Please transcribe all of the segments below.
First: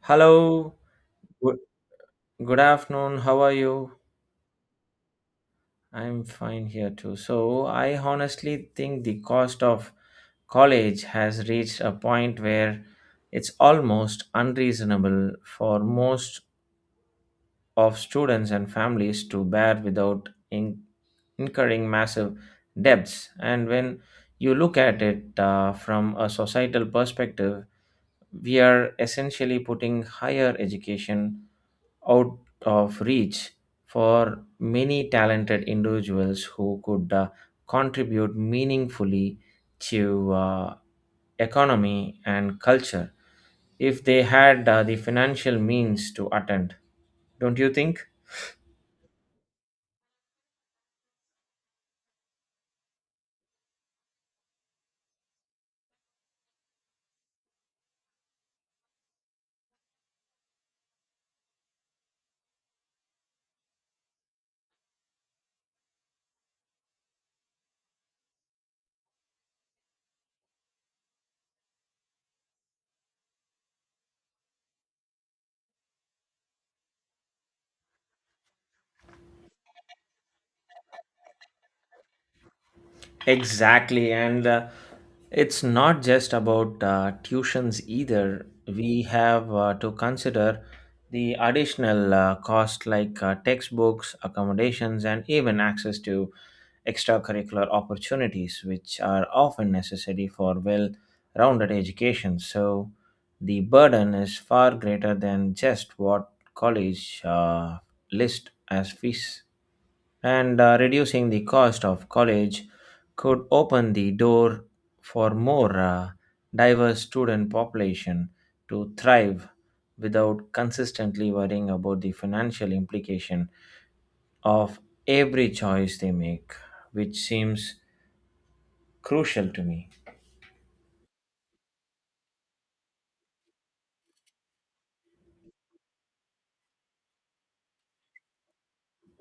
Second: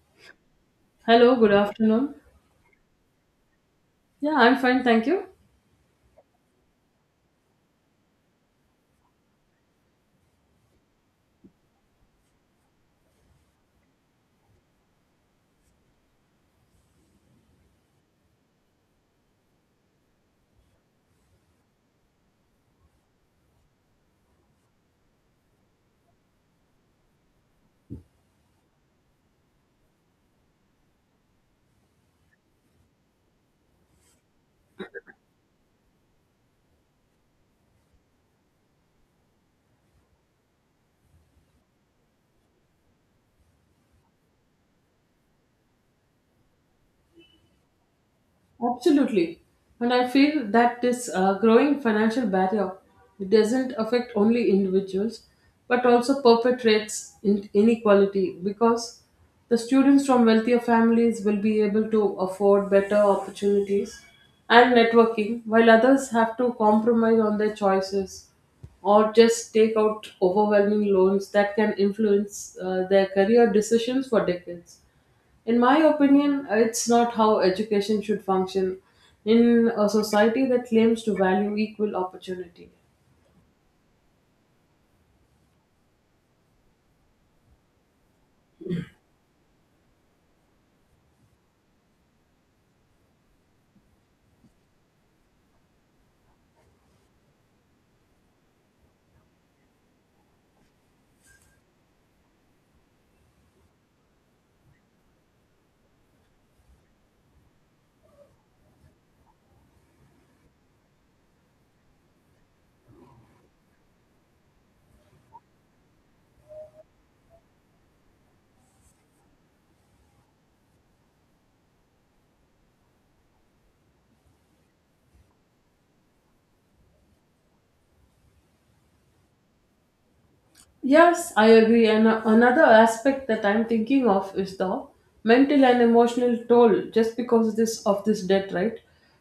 Hello, Hello, good good, afternoon. good afternoon. How are you? Yeah, I'm fine, thank you. I'm fine here too. So, I honestly think the cost of college has reached a point where it's almost unreasonable for most of students and families to bear without incurring massive debts. And when you look at it from a societal perspective, we are essentially putting higher education out of reach for many talented individuals who could contribute meaningfully to economy and culture if they had the financial means to attend, don't you think? Absolutely. And I feel that this growing financial barrier, it doesn't affect only individuals but also perpetrates inequality because the students from wealthier families will be able to afford better opportunities and networking, while others have to compromise on their choices or just take out overwhelming loans that can influence their career decisions for decades. In my opinion, it's not how education should function in a society that claims to value equal opportunity. Exactly, and it's not just about tuitions either. We have to consider the additional cost like textbooks, accommodations, and even access to extracurricular opportunities, which are often necessary for well rounded education. So the burden is far greater than just what college list as fees, and reducing the cost of college could open the door for more diverse student population to thrive without consistently worrying about the financial implication of every choice they make, which seems crucial to me. Yes, I agree. And another aspect that I'm thinking of is the mental and emotional toll just because of this debt, right?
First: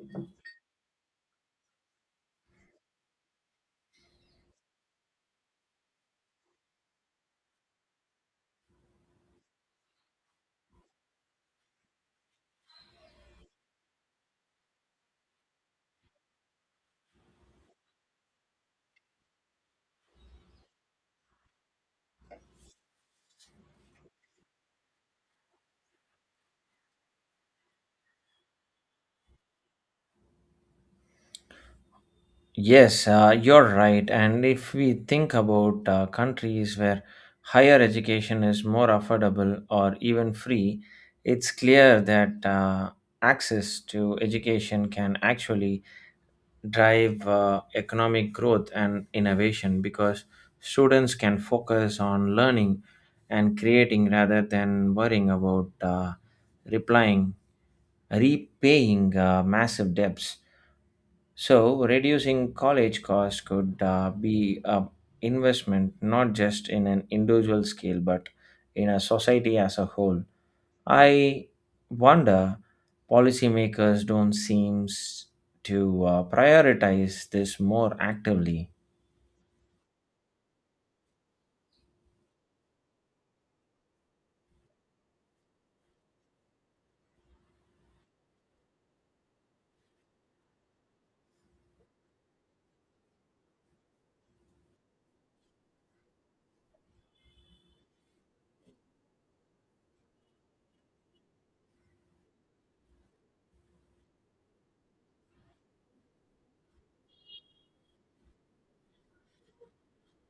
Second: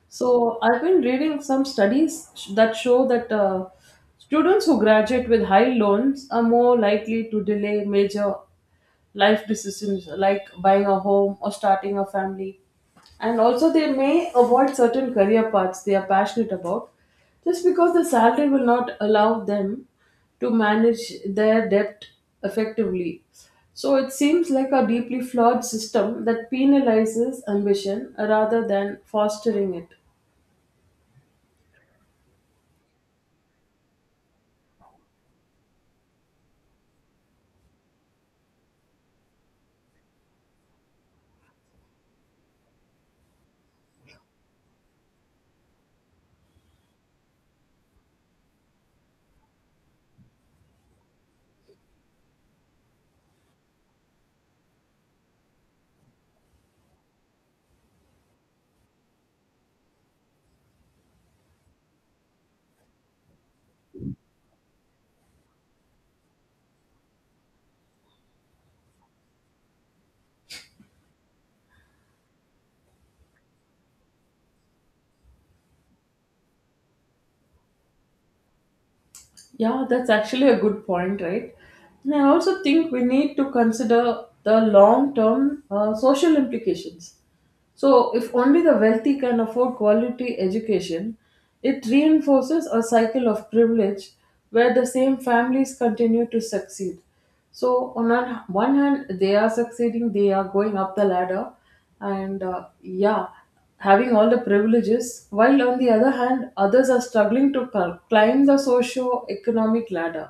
So I've been reading some studies that show that students who graduate with high loans are more likely to delay major life decisions like buying a home or starting a family. And also, they may avoid certain career paths they are passionate about just because the salary will not allow them to manage their debt effectively. So, it seems like a deeply flawed system that penalizes ambition rather than fostering it. Yes, you're right. And if we think about countries where higher education is more affordable or even free, it's clear that access to education can actually drive economic growth and innovation because students can focus on learning and creating rather than worrying about replying, repaying massive debts. So, reducing college costs could be an investment not just in an individual scale but in a society as a whole. I wonder policymakers don't seem to prioritize this more actively. Yeah, that's actually a good point, right? And I also think we need to consider the long term social implications. So, if only the wealthy can afford quality education, it reinforces a cycle of privilege where the same families continue to succeed. So, on one hand, they are succeeding, they are going up the ladder, and yeah, having all the privileges, while on the other hand, others are struggling to climb the socio economic ladder.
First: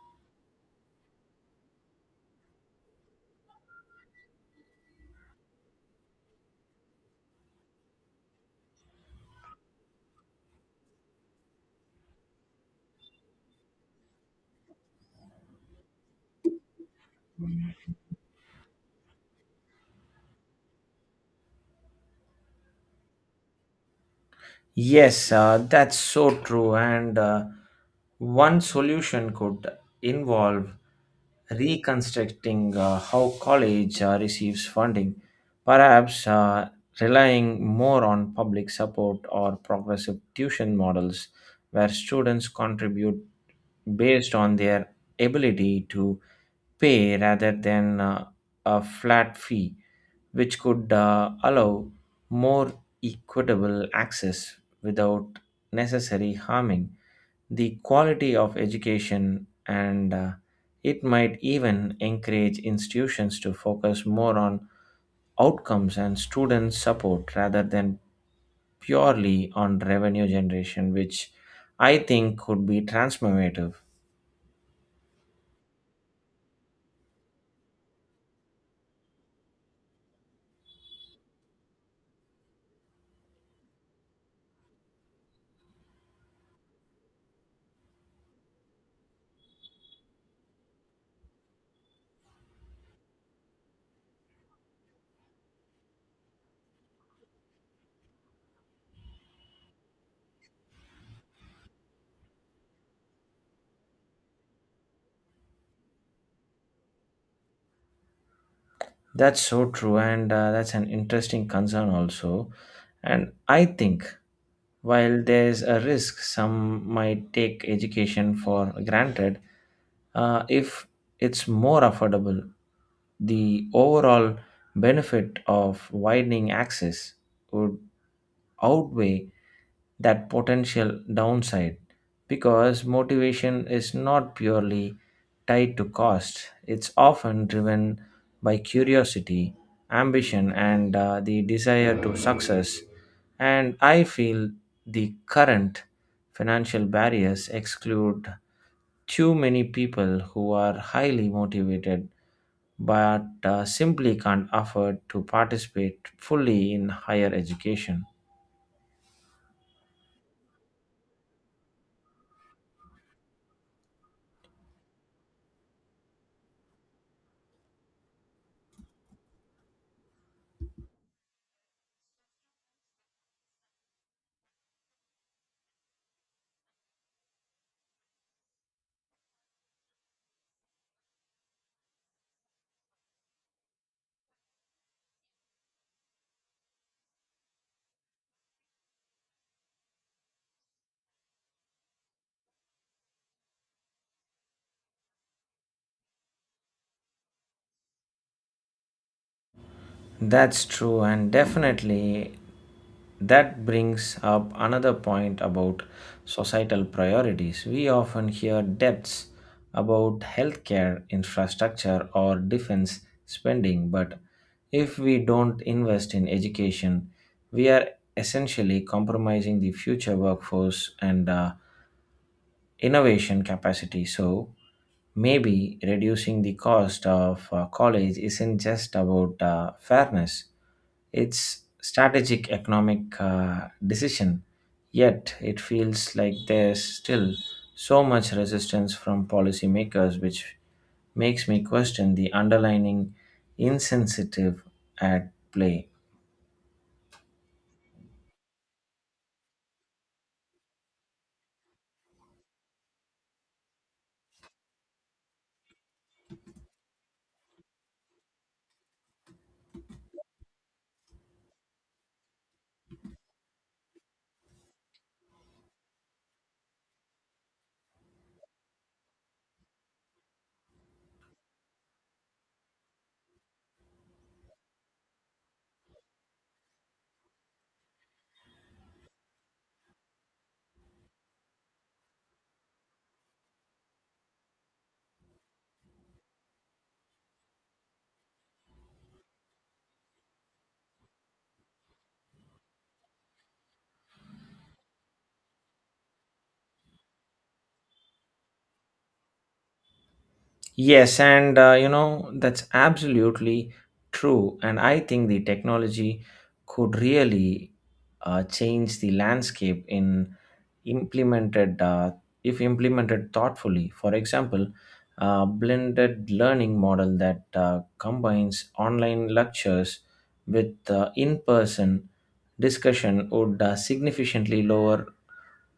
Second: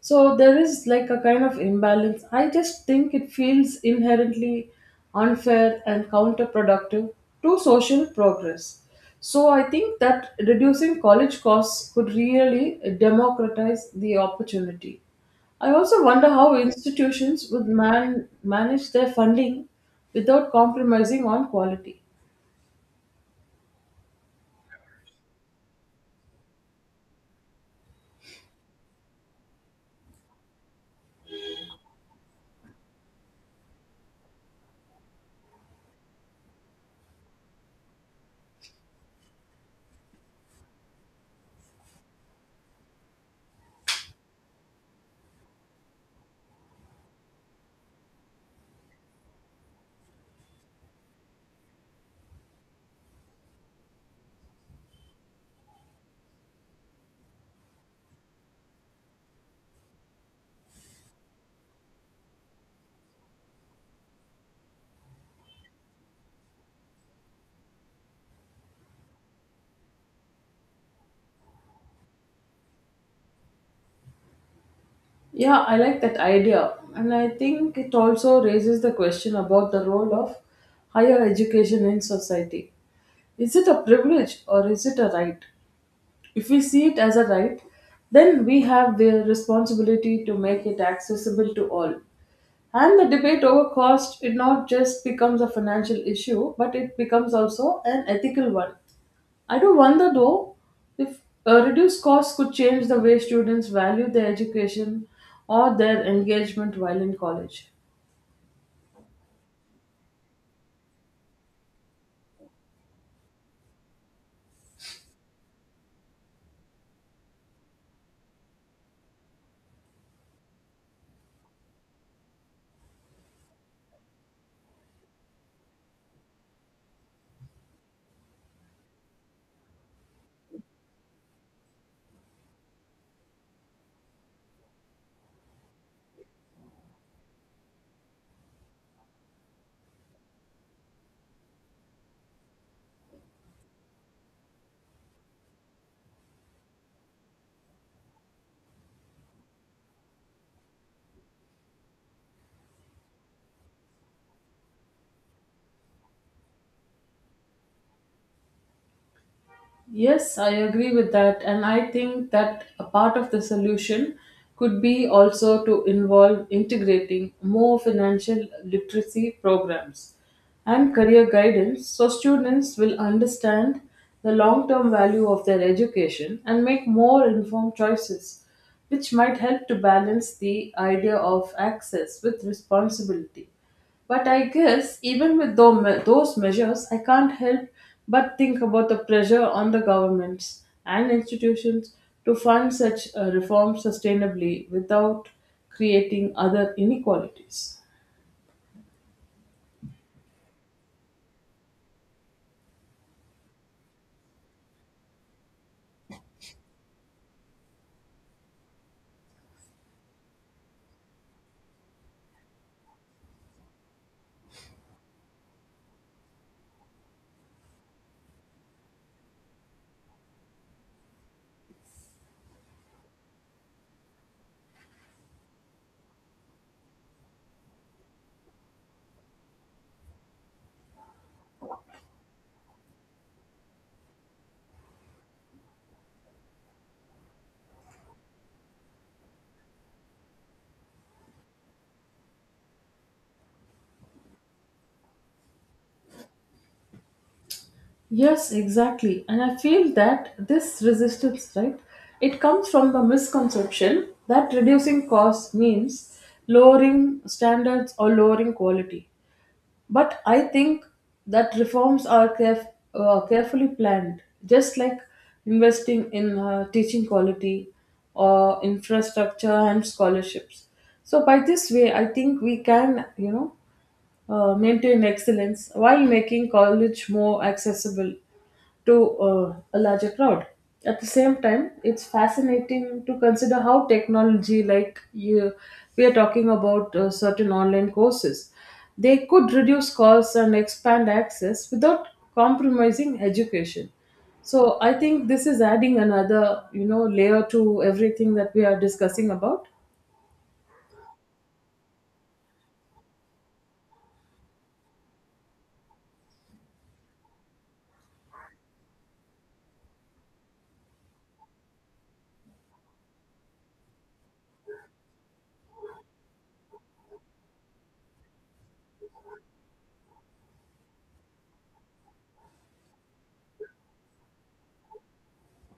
So there is like a kind of imbalance. I just think it feels inherently unfair and counterproductive to social progress. So I think that reducing college costs could really democratize the opportunity. I also wonder how institutions would manage their funding without compromising on quality. Yes, that's so true. And one solution could involve reconstructing how college receives funding, perhaps relying more on public support or progressive tuition models where students contribute based on their ability to pay rather than a flat fee, which could allow more equitable access without necessarily harming the quality of education, and it might even encourage institutions to focus more on outcomes and student support rather than purely on revenue generation, which I think could be transformative. Yeah, I like that idea. And I think it also raises the question about the role of higher education in society. Is it a privilege or is it a right? If we see it as a right, then we have the responsibility to make it accessible to all. And the debate over cost, it not just becomes a financial issue, but it becomes also an ethical one. I do wonder though if reduced costs could change the way students value their education or their engagement while in college. That's so true, and that's an interesting concern also. And I think while there's a risk some might take education for granted, if it's more affordable, the overall benefit of widening access would outweigh that potential downside because motivation is not purely tied to cost, it's often driven by curiosity, ambition, and the desire to success. And I feel the current financial barriers exclude too many people who are highly motivated but simply can't afford to participate fully in higher education. Yes, I agree with that. And I think that a part of the solution could be also to involve integrating more financial literacy programs and career guidance so students will understand the long term value of their education and make more informed choices, which might help to balance the idea of access with responsibility. But I guess even with those measures, I can't help but think about the pressure on the governments and institutions to fund such reforms sustainably without creating other inequalities. That's true, and definitely that brings up another point about societal priorities. We often hear debts about healthcare, infrastructure, or defense spending, but if we don't invest in education, we are essentially compromising the future workforce and innovation capacity. So maybe reducing the cost of college isn't just about fairness, it's strategic economic decision. Yet it feels like there's still so much resistance from policymakers, which makes me question the underlying insensitive at play. Yes, exactly. And I feel that this resistance, right, it comes from the misconception that reducing costs means lowering standards or lowering quality. But I think that reforms are carefully planned, just like investing in teaching quality or infrastructure and scholarships. So by this way, I think we can, maintain excellence while making college more accessible to a larger crowd. At the same time, it's fascinating to consider how technology, like you, we are talking about certain online courses, they could reduce costs and expand access without compromising education. So I think this is adding another, you know, layer to everything that we are discussing about. Yes, and you know, that's absolutely true. And I think the technology could really change the landscape in implemented if implemented thoughtfully. For example, a blended learning model that combines online lectures with in-person discussion would significantly lower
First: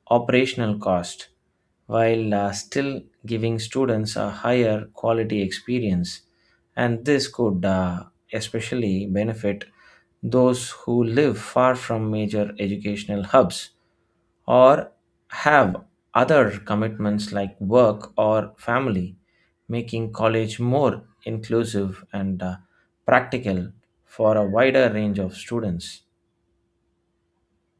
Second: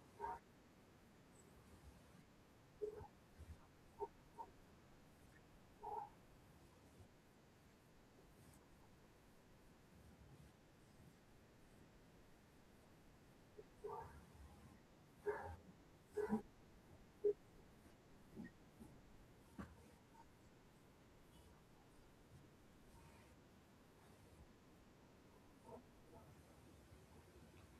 operational cost while still giving students a higher quality experience, and this could especially benefit those who live far from major educational hubs or have other commitments like work or family, making college more inclusive and practical for a wider range of students.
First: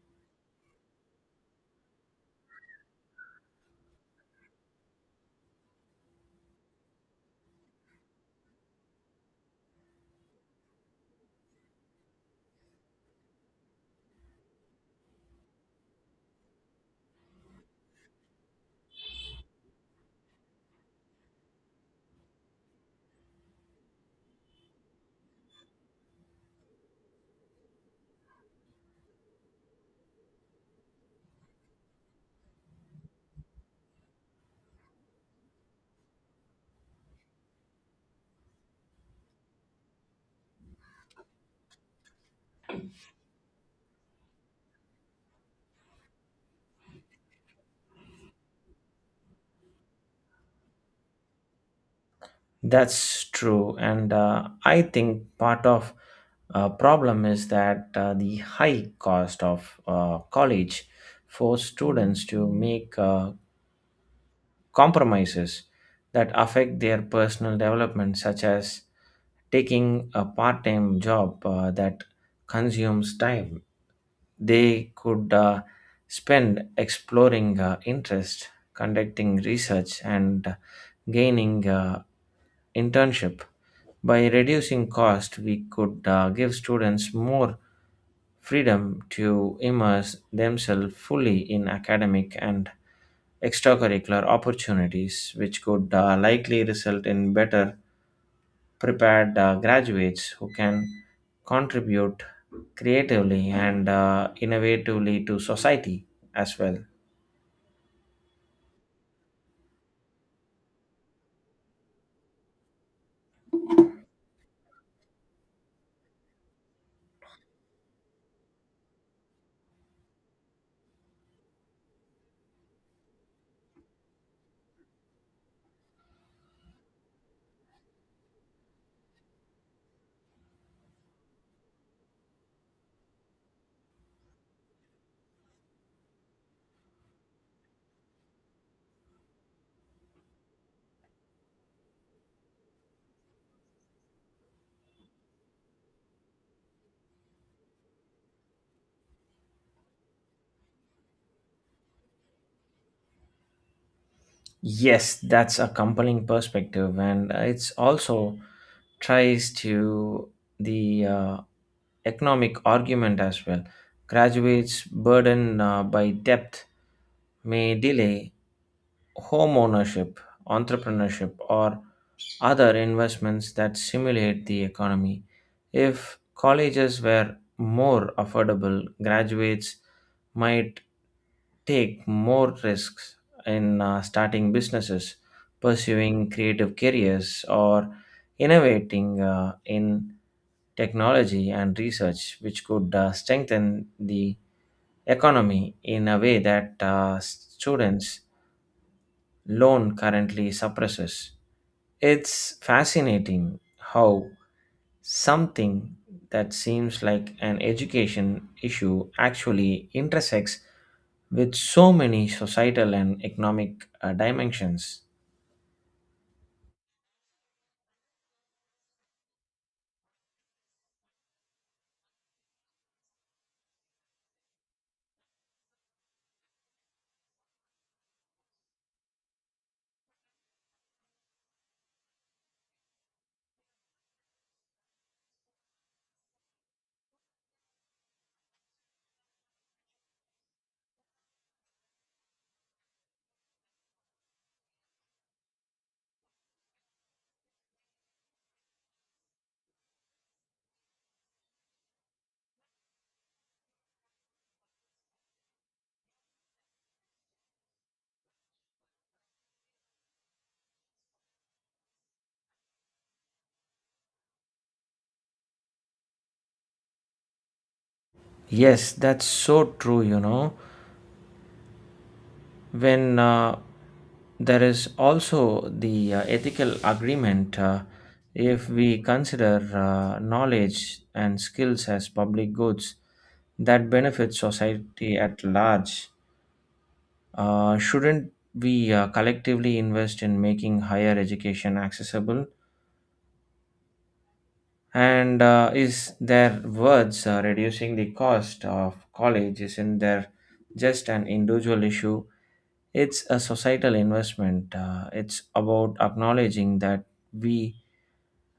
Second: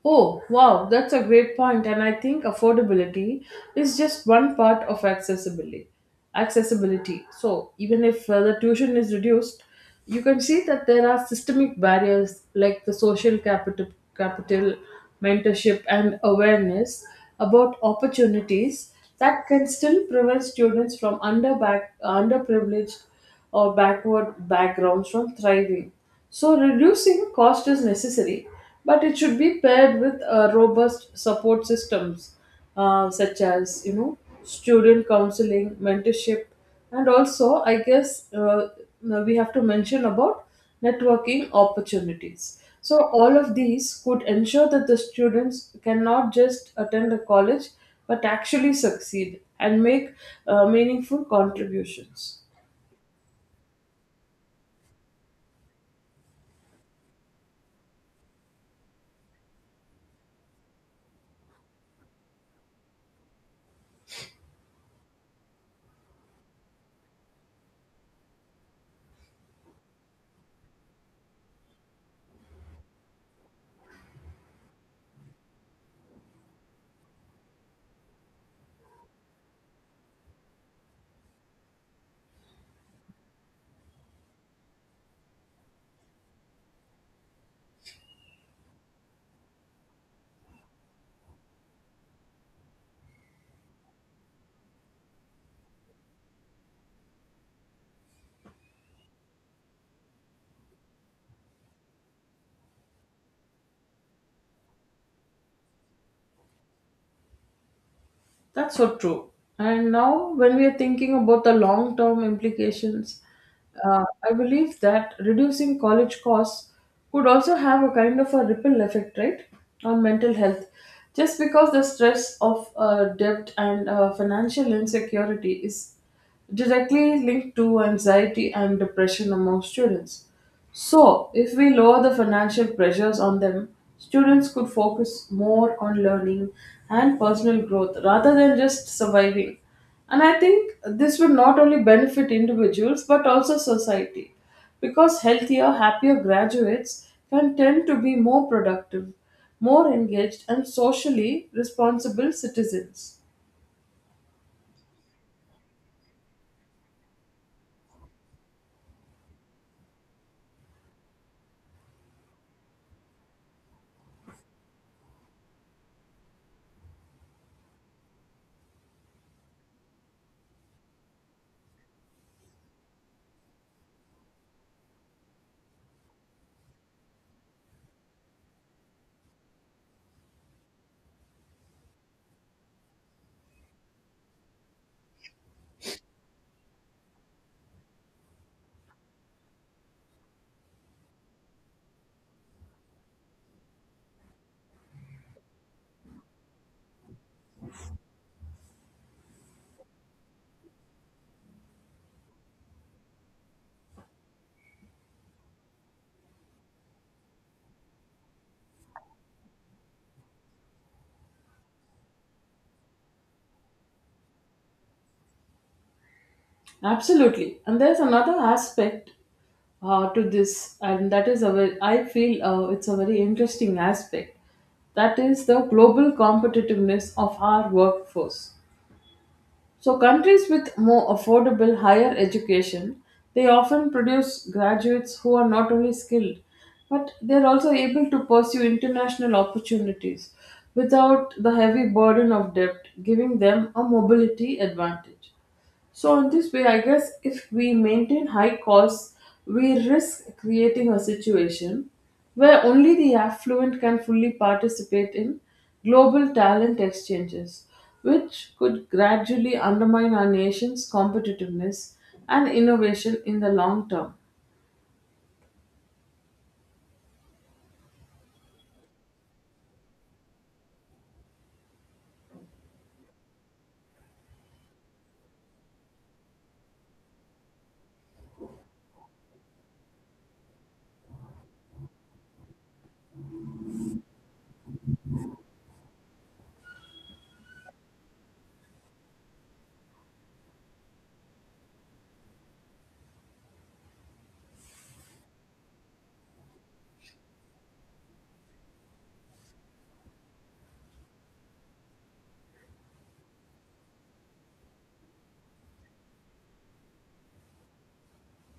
Oh, wow, that's a great point, and I think affordability is just one part of accessibility. So even if the tuition is reduced, you can see that there are systemic barriers like the social capital, mentorship, and awareness about opportunities that can still prevent students from underprivileged or backward backgrounds from thriving. So, reducing cost is necessary, but it should be paired with robust support systems such as, you know, student counseling, mentorship, and also I guess we have to mention about networking opportunities. So, all of these could ensure that the students cannot just attend a college but actually succeed and make meaningful contributions. That's true, and I think part of problem is that the high cost of college force students to make compromises that affect their personal development, such as taking a part time job that consumes time they could spend exploring interest, conducting research, and gaining internship. By reducing cost, we could give students more freedom to immerse themselves fully in academic and extracurricular opportunities, which could likely result in better prepared graduates who can contribute creatively and innovatively to society as well. That's so true. And now, when we are thinking about the long term implications, I believe that reducing college costs could also have a kind of a ripple effect, right, on mental health. Just because the stress of debt and financial insecurity is directly linked to anxiety and depression among students. So, if we lower the financial pressures on them, students could focus more on learning and personal growth rather than just surviving. And I think this would not only benefit individuals but also society because healthier, happier graduates can tend to be more productive, more engaged, and socially responsible citizens. Yes, that's a compelling perspective, and it's also tries to the economic argument as well. Graduates burdened by debt may delay home ownership, entrepreneurship, or other investments that stimulate the economy. If colleges were more affordable, graduates might take more risks in starting businesses, pursuing creative careers, or innovating in technology and research, which could strengthen the economy in a way that students' loan currently suppresses. It's fascinating how something that seems like an education issue actually intersects with so many societal and economic dimensions. Absolutely. And there's another aspect to this, and that is a very, I feel it's a very interesting aspect. That is the global competitiveness of our workforce. So, countries with more affordable higher education, they often produce graduates who are not only skilled, but they're also able to pursue international opportunities without the heavy burden of debt, giving them a mobility advantage. So, in this way, I guess if we maintain high costs, we risk creating a situation where only the affluent can fully participate in global talent exchanges, which could gradually undermine our nation's competitiveness and innovation in the long term. Yes, that's so true, you know. When there is also the ethical agreement, if we consider knowledge and skills as public goods that benefit society at large, shouldn't we collectively invest in making higher education accessible? And is there words reducing the cost of college? Isn't there just an individual issue? It's a societal investment. It's about acknowledging that we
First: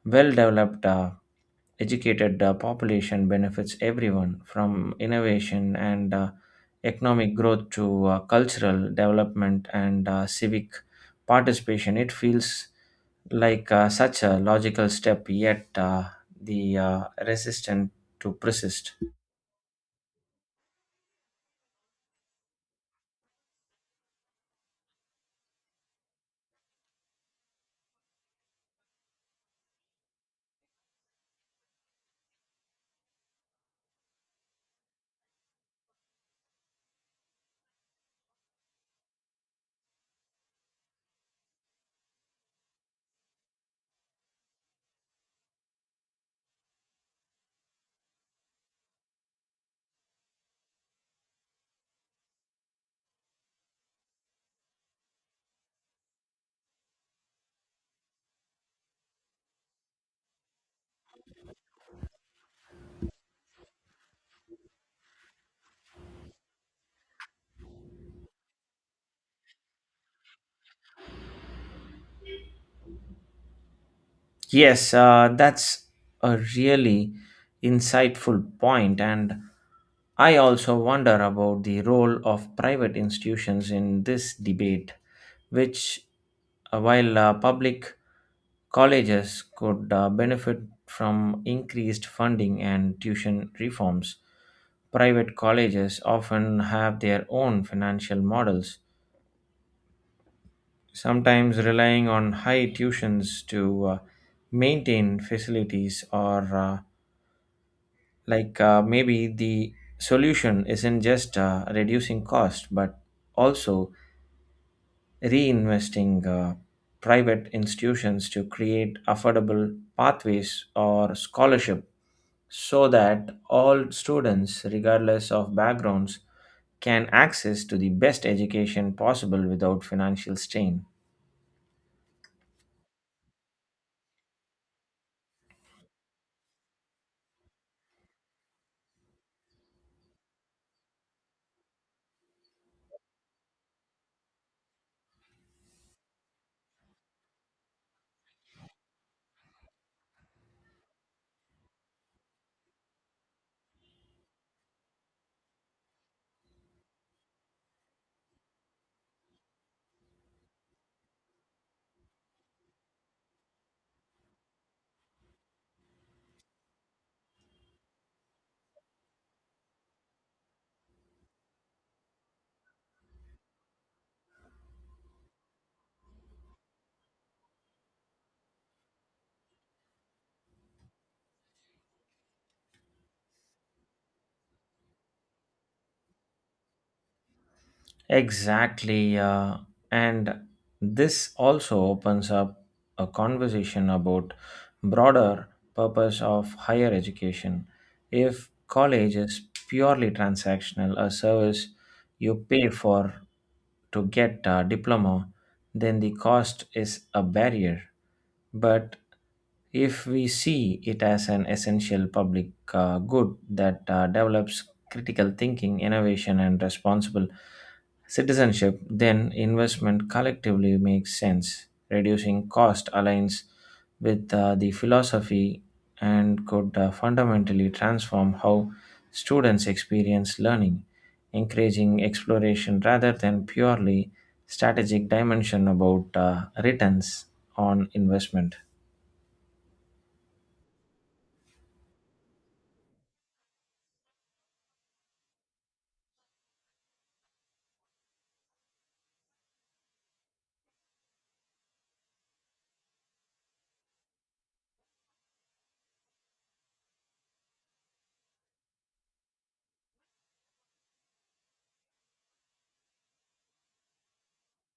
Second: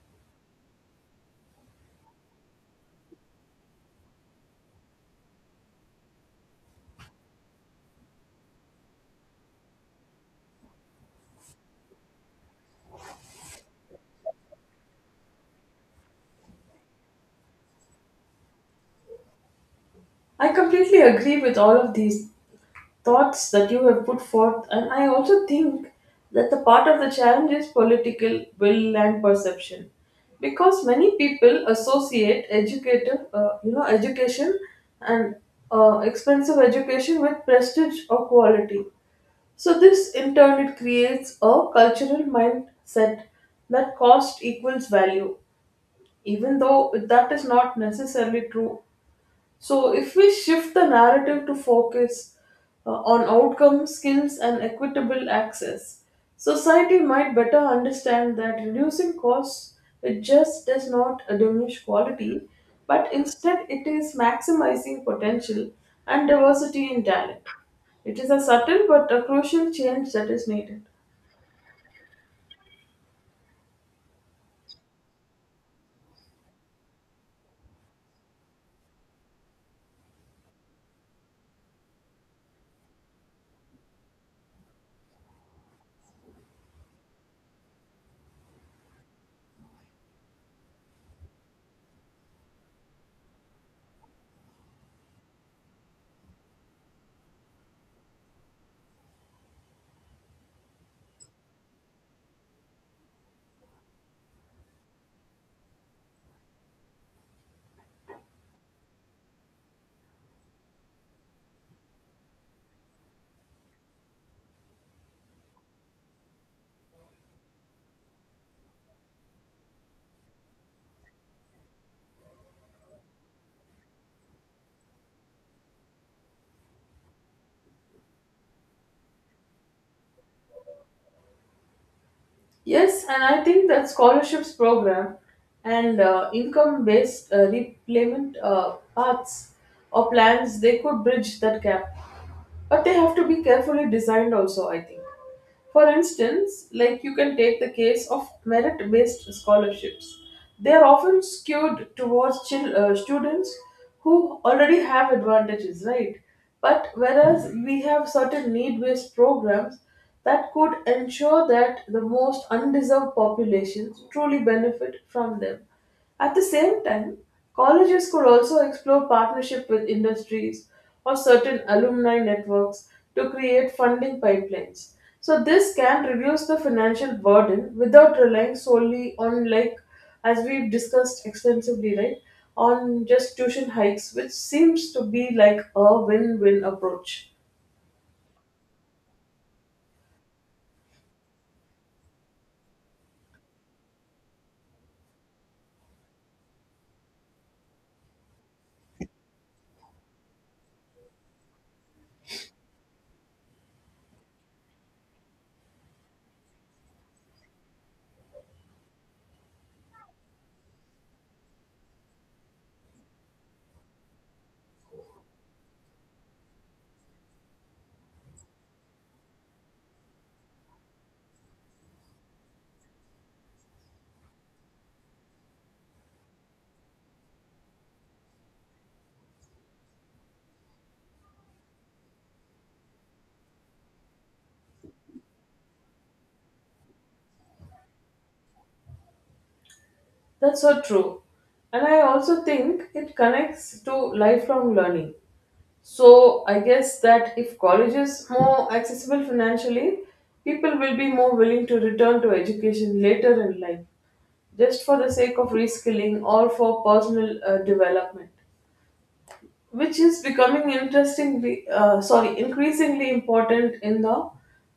well developed. Educated population benefits everyone from innovation and economic growth to cultural development and civic participation. It feels like such a logical step, yet the resistant to persist. I completely agree with all of these thoughts that you have put forth, and I also think that the part of the challenge is political will and perception because many people associate educative, you know education and expensive education with prestige or quality, so this in turn it creates a cultural mindset that cost equals value, even though that is not necessarily true. So, if we shift the narrative to focus on outcome, skills, and equitable access, society might better understand that reducing costs it just does not diminish quality, but instead it is maximizing potential and diversity in talent. It is a subtle but a crucial change that is needed. Yes, that's a really insightful point, and I also wonder about the role of private institutions in this debate, which, while public colleges could benefit from increased funding and tuition reforms, private colleges often have their own financial models, sometimes relying on high tuitions to maintain facilities or like maybe the solution isn't just reducing cost but also reinvesting private institutions to create affordable pathways or scholarship, so that all students regardless of backgrounds can access to the best education possible without financial strain. Yes, and I think that scholarships program and income-based repayment paths or plans, they could bridge that gap, but they have to be carefully designed also, I think. For instance, like, you can take the case of merit based scholarships, they are often skewed towards students who already have advantages, right? But whereas we have certain need based programs that could ensure that the most undeserved populations truly benefit from them. At the same time, colleges could also explore partnership with industries or certain alumni networks to create funding pipelines. So this can reduce the financial burden without relying solely on, like, as we've discussed extensively, right? On just tuition hikes, which seems to be like a win-win approach. Exactly. And this also opens up a conversation about broader purpose of higher education. If college is purely transactional, a service you pay for to get a diploma, then the cost is a barrier. But if we see it as an essential public good that develops critical thinking, innovation, and responsible citizenship, then investment collectively makes sense. Reducing cost aligns with the philosophy and could fundamentally transform how students experience learning, encouraging exploration rather than purely strategic dimension about returns on investment. That's so true. And I also think it connects to lifelong learning. So I guess that if college is more accessible financially, people will be more willing to return to education later in life, just for the sake of reskilling or for personal development, which is becoming increasingly important in the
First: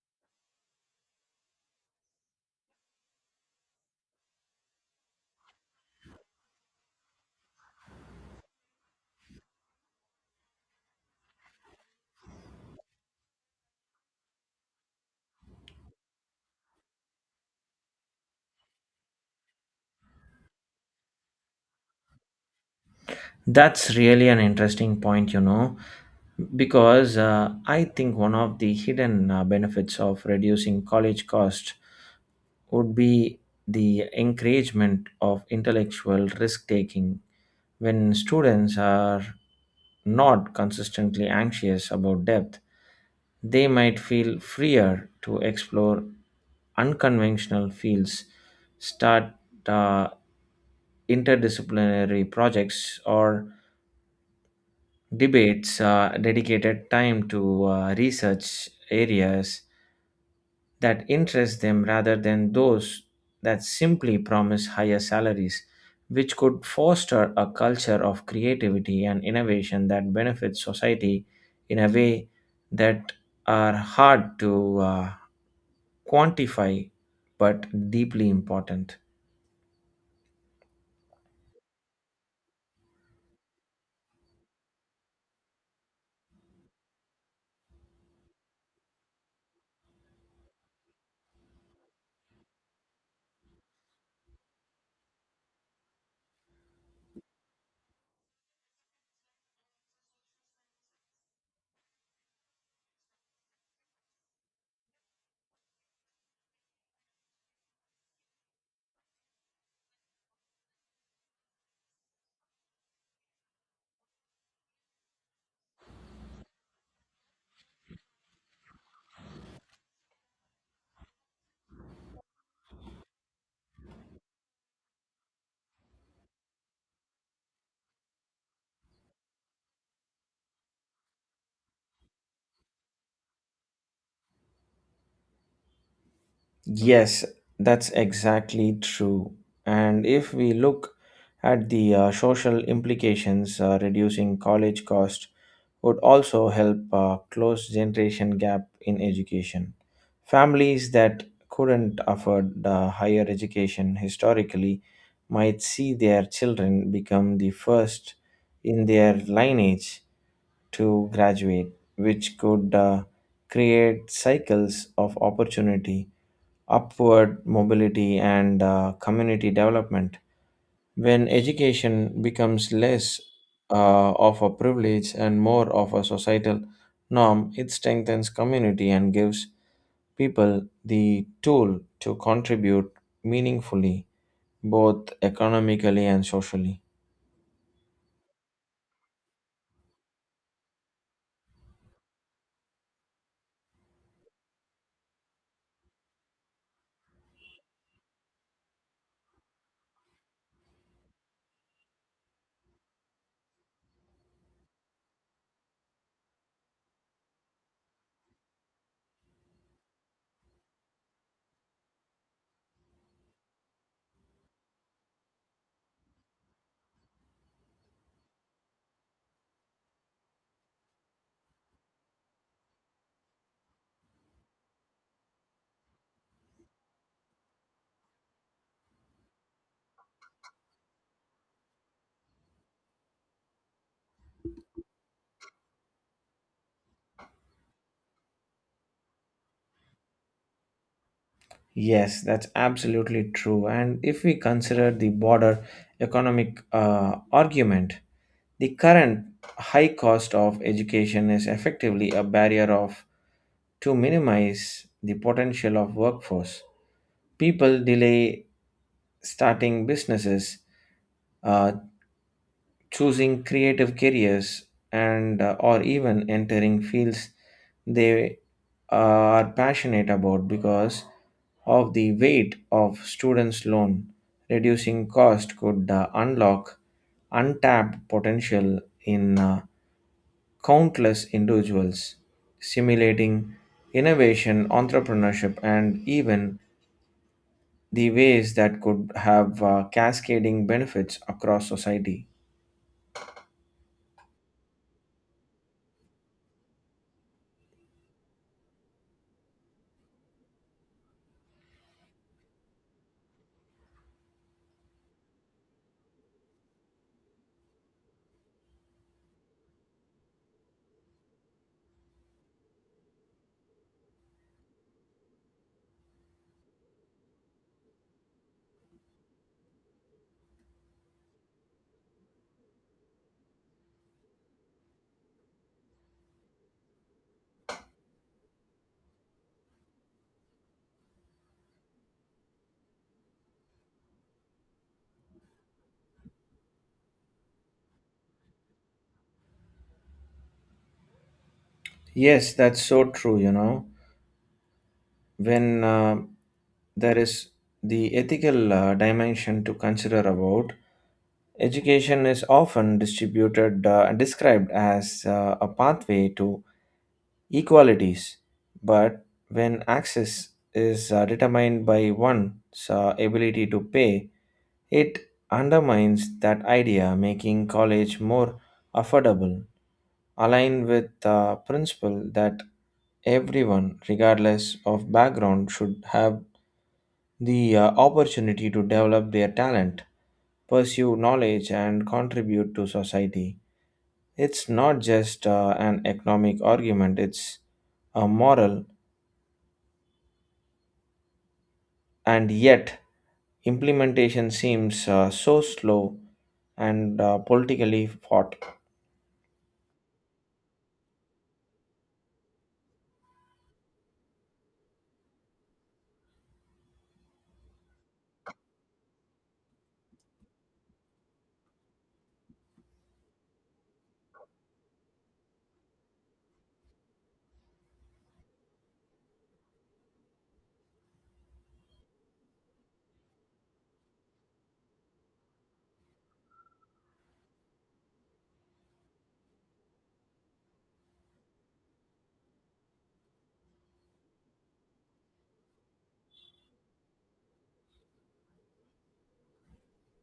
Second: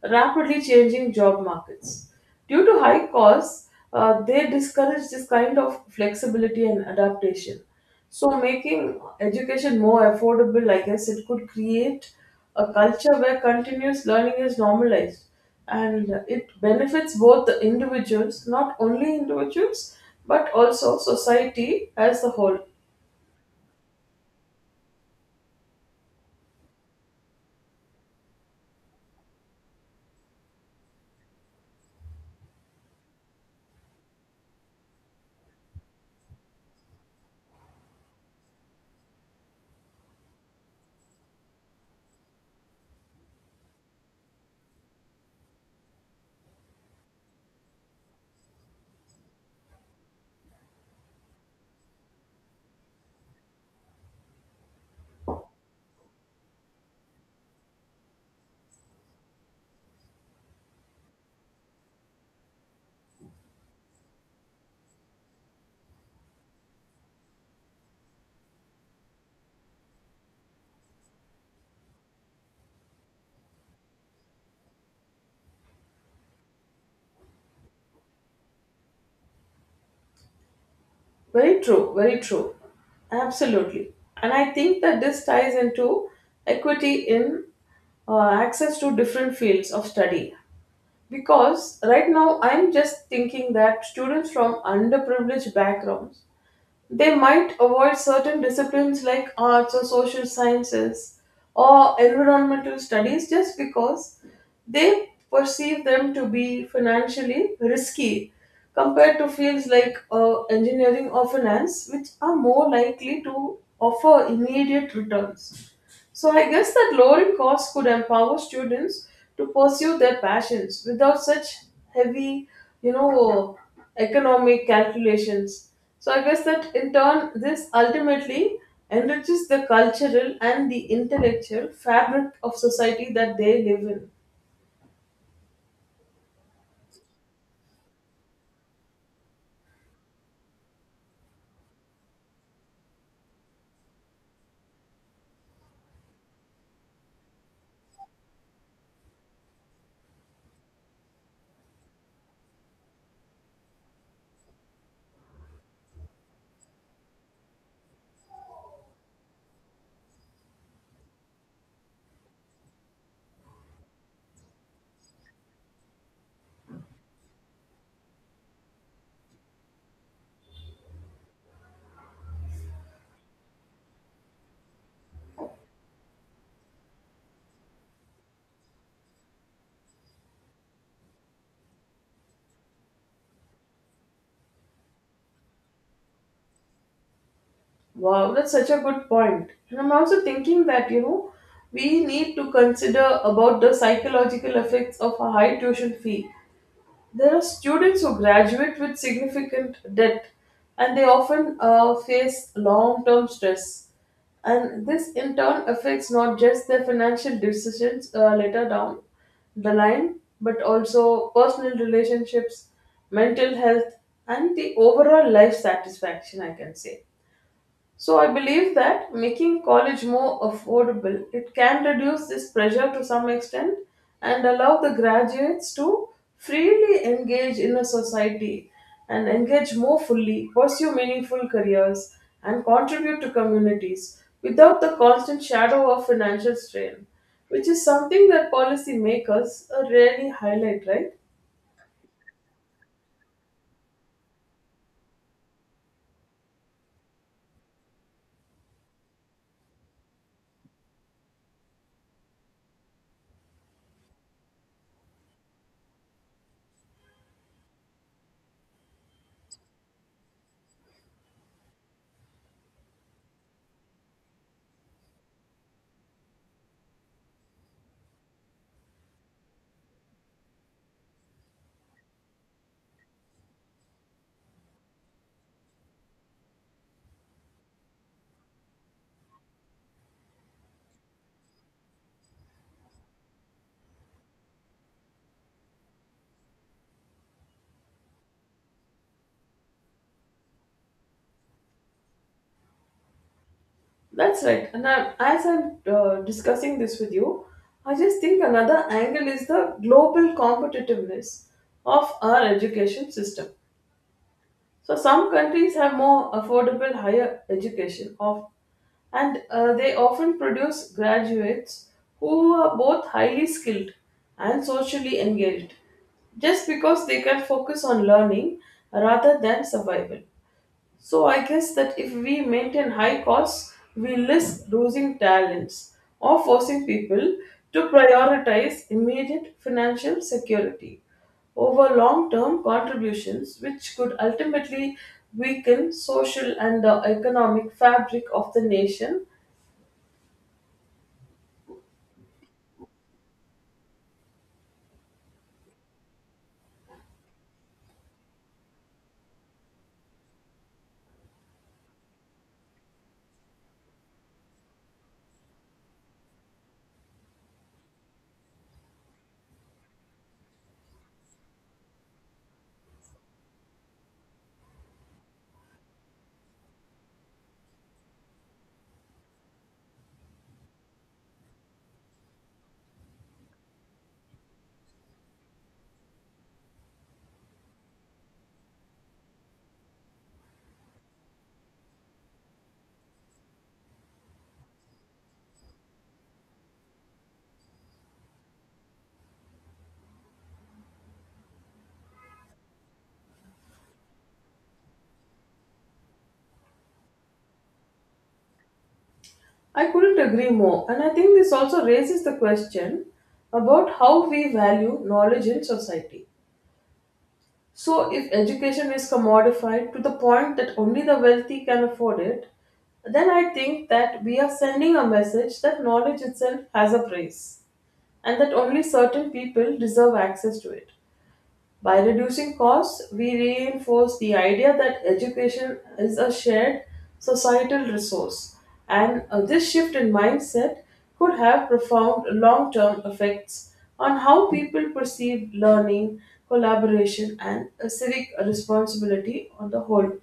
rapidly changing job markets. Due to high costs, they discourage this kind of flexibility and adaptation. So, making education more affordable, I guess it could create a culture where continuous learning is normalized, and it benefits both the individuals, not only individuals, but also society as a whole. That's really an interesting point, you know, because I think one of the hidden benefits of reducing college cost would be the encouragement of intellectual risk taking. When students are not consistently anxious about depth, they might feel freer to explore unconventional fields, start uh, interdisciplinary projects, or debates dedicated time to research areas that interest them rather than those that simply promise higher salaries, which could foster a culture of creativity and innovation that benefits society in a way that are hard to quantify but deeply important. Very true, very true. Absolutely. And I think that this ties into equity in access to different fields of study. Because right now I'm just thinking that students from underprivileged backgrounds, they might avoid certain disciplines like arts or social sciences or environmental studies just because they perceive them to be financially risky compared to fields like engineering or finance, which are more likely to offer immediate returns. So I guess that lowering costs could empower students to pursue their passions without such heavy, you know, economic calculations. So I guess that in turn, this ultimately enriches the cultural and the intellectual fabric of society that they live in. Yes, that's exactly true. And if we look at the social implications, reducing college cost would also help close generation gap in education. Families that couldn't afford higher education historically might see their children become the first in their lineage to graduate, which could create cycles of opportunity, upward mobility, and community development. When education becomes less of a privilege and more of a societal norm, it strengthens community and gives people the tool to contribute meaningfully, both economically and socially. Wow, that's such a good point. And I'm also thinking that, you know, we need to consider about the psychological effects of a high tuition fee. There are students who graduate with significant debt, and they often face long term stress. And this in turn affects not just their financial decisions later down the line, but also personal relationships, mental health, and the overall life satisfaction, I can say. So I believe that making college more affordable, it can reduce this pressure to some extent and allow the graduates to freely engage in a society and engage more fully, pursue meaningful careers, and contribute to communities without the constant shadow of financial strain, which is something that policymakers rarely highlight, right? Yes, that's absolutely true. And if we consider the broader economic argument, the current high cost of education is effectively a barrier of to minimize the potential of workforce. People delay starting businesses, uh, choosing creative careers and or even entering fields they are passionate about because of the weight of students loan. Reducing cost could unlock untapped potential in countless individuals, simulating innovation entrepreneurship and even the ways that could have cascading benefits across society. That's right. And I, as I'm discussing this with you, I just think another angle is the global competitiveness of our education system. So some countries have more affordable higher education of, and they often produce graduates who are both highly skilled and socially engaged, just because they can focus on learning rather than survival. So I guess that if we maintain high costs, we risk losing talents or forcing people to prioritize immediate financial security over long-term contributions, which could ultimately weaken social and the economic fabric of the nation. Yes, that's so true, you know. When there is the ethical dimension to consider about. Education is often distributed and described as a pathway to equalities, but when access is determined by one's ability to pay, it undermines that idea. Making college more affordable aligned with the principle that everyone regardless of background should have the opportunity to develop their talent, pursue knowledge, and contribute to society. It's not just an economic argument, it's a moral, and yet implementation seems so slow and politically fought. I couldn't agree more, and I think this also raises the question about how we value knowledge in society. So, if education is commodified to the point that only the wealthy can afford it, then I think that we are sending a message that knowledge itself has a price and that only certain people deserve access to it. By reducing costs, we reinforce the idea that education is a shared societal resource, and this shift in mindset could have profound long term effects on how people perceive learning, collaboration, and civic responsibility on the whole.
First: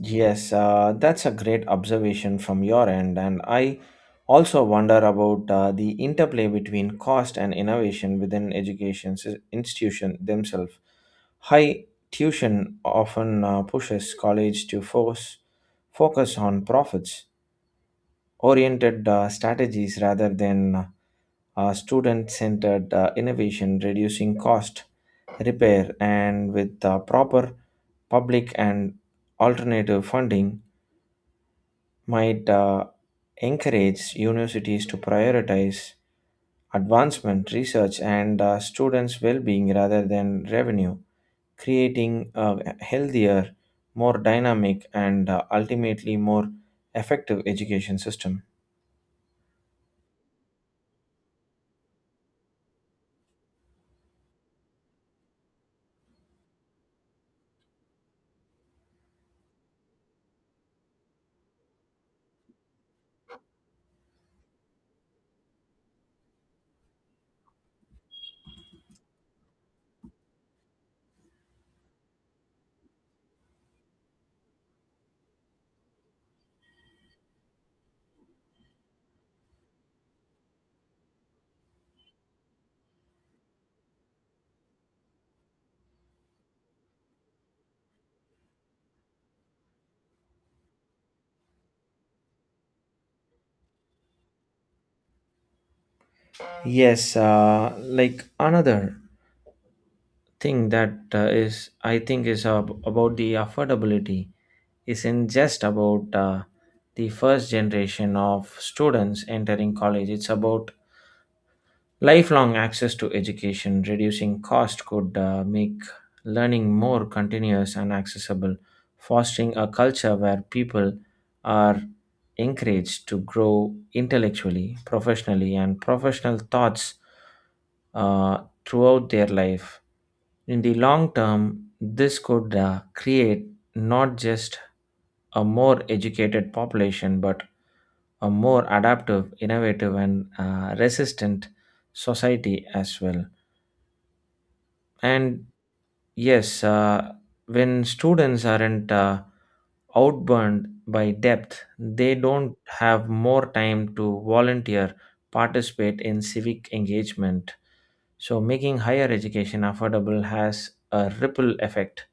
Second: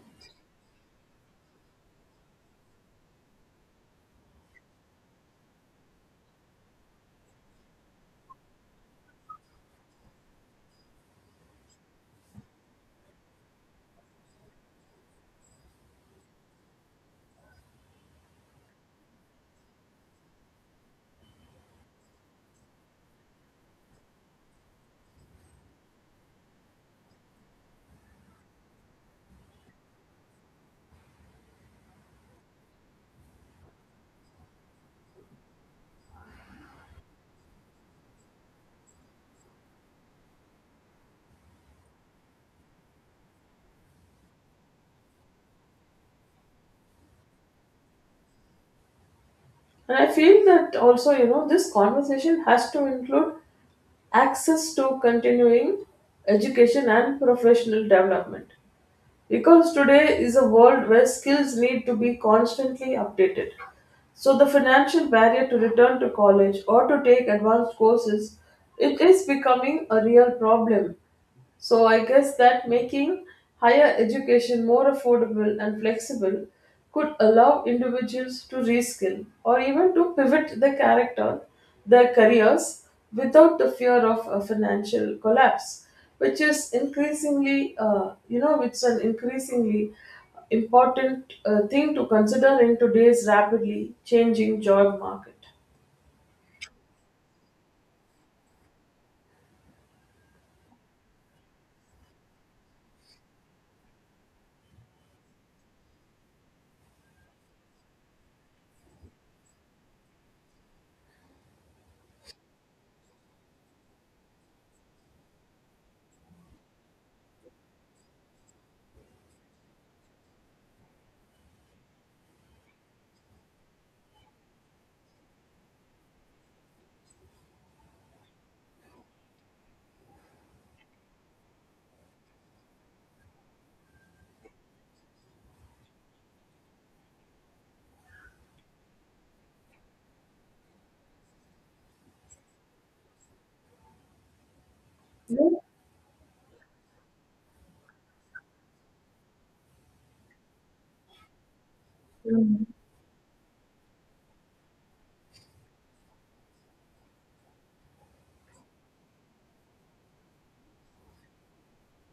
Yes, that's a great observation from your end, and I also wonder about the interplay between cost and innovation within education institution themselves. High tuition often pushes college to focus on profits oriented strategies rather than student centered innovation. Reducing cost, repair, and with proper public and alternative funding, might encourage universities to prioritize advancement, research, and students' well being rather than revenue, creating a healthier, more dynamic, and ultimately more effective education system. And I feel that also, you know, this conversation has to include access to continuing education and professional development. Because today is a world where skills need to be constantly updated. So the financial barrier to return to college or to take advanced courses, it is becoming a real problem. So I guess that making higher education more affordable and flexible could allow individuals to reskill or even to pivot their character, their careers without the fear of a financial collapse, which is increasingly, you know, it's an increasingly important thing to consider in today's rapidly changing job market. Yes, like another thing that is, I think, is about the affordability isn't just about the first generation of students entering college. It's about lifelong access to education. Reducing cost could make learning more continuous and accessible, fostering a culture where people are encouraged to grow intellectually, professionally, and professional thoughts throughout their life. In the long term, this could create not just a more educated population, but a more adaptive, innovative, and resistant society as well. And Yeah. yes, when students aren't outburned by depth, they don't Mm. have more time to volunteer, participate in civic engagement. So, making higher education affordable has a ripple effect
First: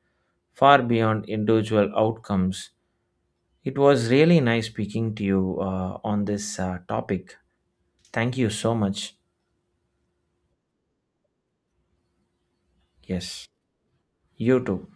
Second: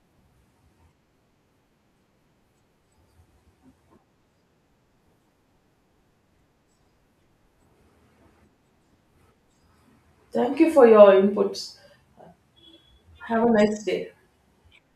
far beyond individual outcomes. It was really nice speaking to you on this topic. Thank you so much. Thank you for your inputs. Have Yes, a nice day. you too.